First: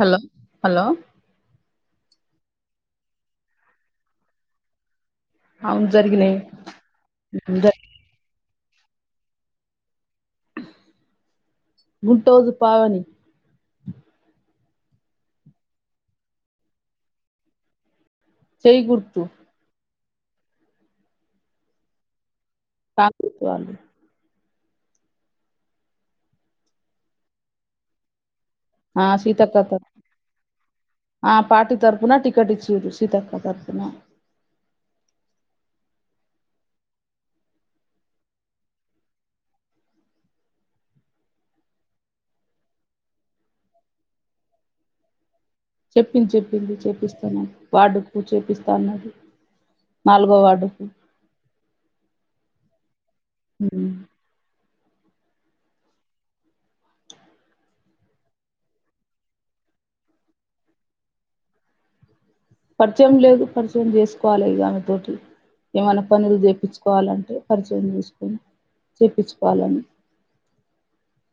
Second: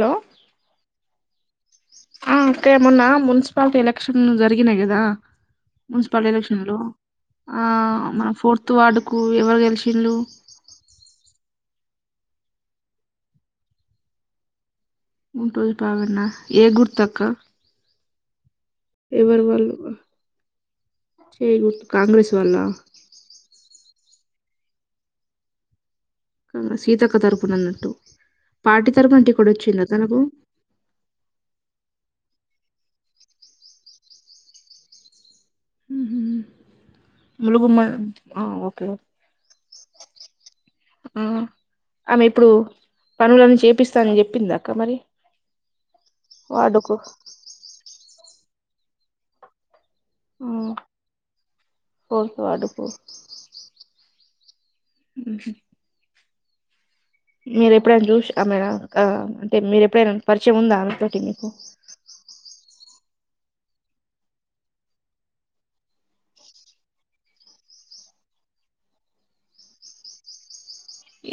Hello hello ఆ అక్క ఏ మొన్న మున్సిపాలిటీ ఎలక్షన్ జరిగినాయి కదా త్ అవును మున్సిపల్ జరిగినాయి ఎలక్షన్లు ఆ జరి- మన ఫోర్త్ త్ వార్డుకు ఎవరు గెలిసిళ్ళు. గుటోజు పావని. గూటోజు పావనినా ఏ గుర్తక్క. చేయి గుర్తు ఎవరి వాళ్ళు. చేయ్ గుర్తు కాంగ్రెస్ వాళ్ళ కాంగ్రెస్ వాళ్ళు కాగా సీతక్క తరపునన్నట్టు ఆ సీతక్క తర్ప్ ఆ పార్టి తరపున టీ కెట్ ఇచ్చిరు సీతక్క తరపున మ్ హు ములుగుమ ఆ ఓకే. [inaudible] ఆ ఆమె ఇప్పుడు పనులన్నీ చేపిస్తానని చెప్పిందాక్క మరి చెప్పింది చెప్పింది వార్డుకు చేపిస్తానని వార్డుకు చేపిస్తా అన్నది. నాలుగో ఆ వార్డుకు ఫోర్త్ వార్డుకు మ్. మ్ హు మీరేప్పుడైనా చూసి ఆమెనా అక్క అంటే మీరేప్పుడైనా పరిచయముందా అమెతోటి మీకు [inaudible] పరిచయం లేదు. పరిచయం చేసుకోవాలిగ ఆమెతోటి ఏమన్నా పనులు చేపిచ్చుకోవాలంటే పరిచయం చేసుకొని చేపిచ్చుకోవాలని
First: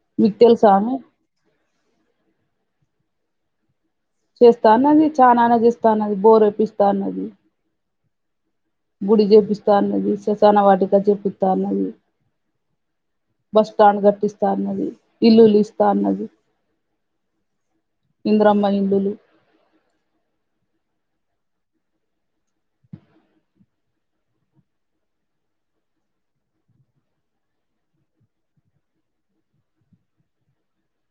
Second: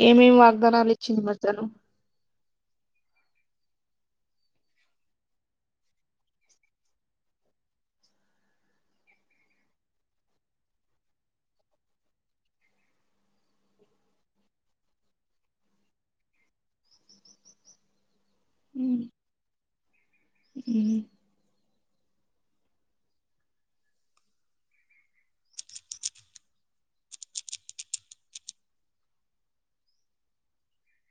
ఏమేమి వాగ్దానాలు ఇచ్చింది మధ్యానం. చేస్తా అన్నది చానానే చేస్తాన్నది బోరేపిస్తా అన్నది. గుడి చేపిస్తా అన్నది. శసాన వాటిక చేపిత్త అన్నది. బస్స్టాండ్ గట్టిస్తాన్నది. ఇల్లు లిస్తాన్నది. ఉ ఇంద్రమ్మ ఇల్లులు. మ్.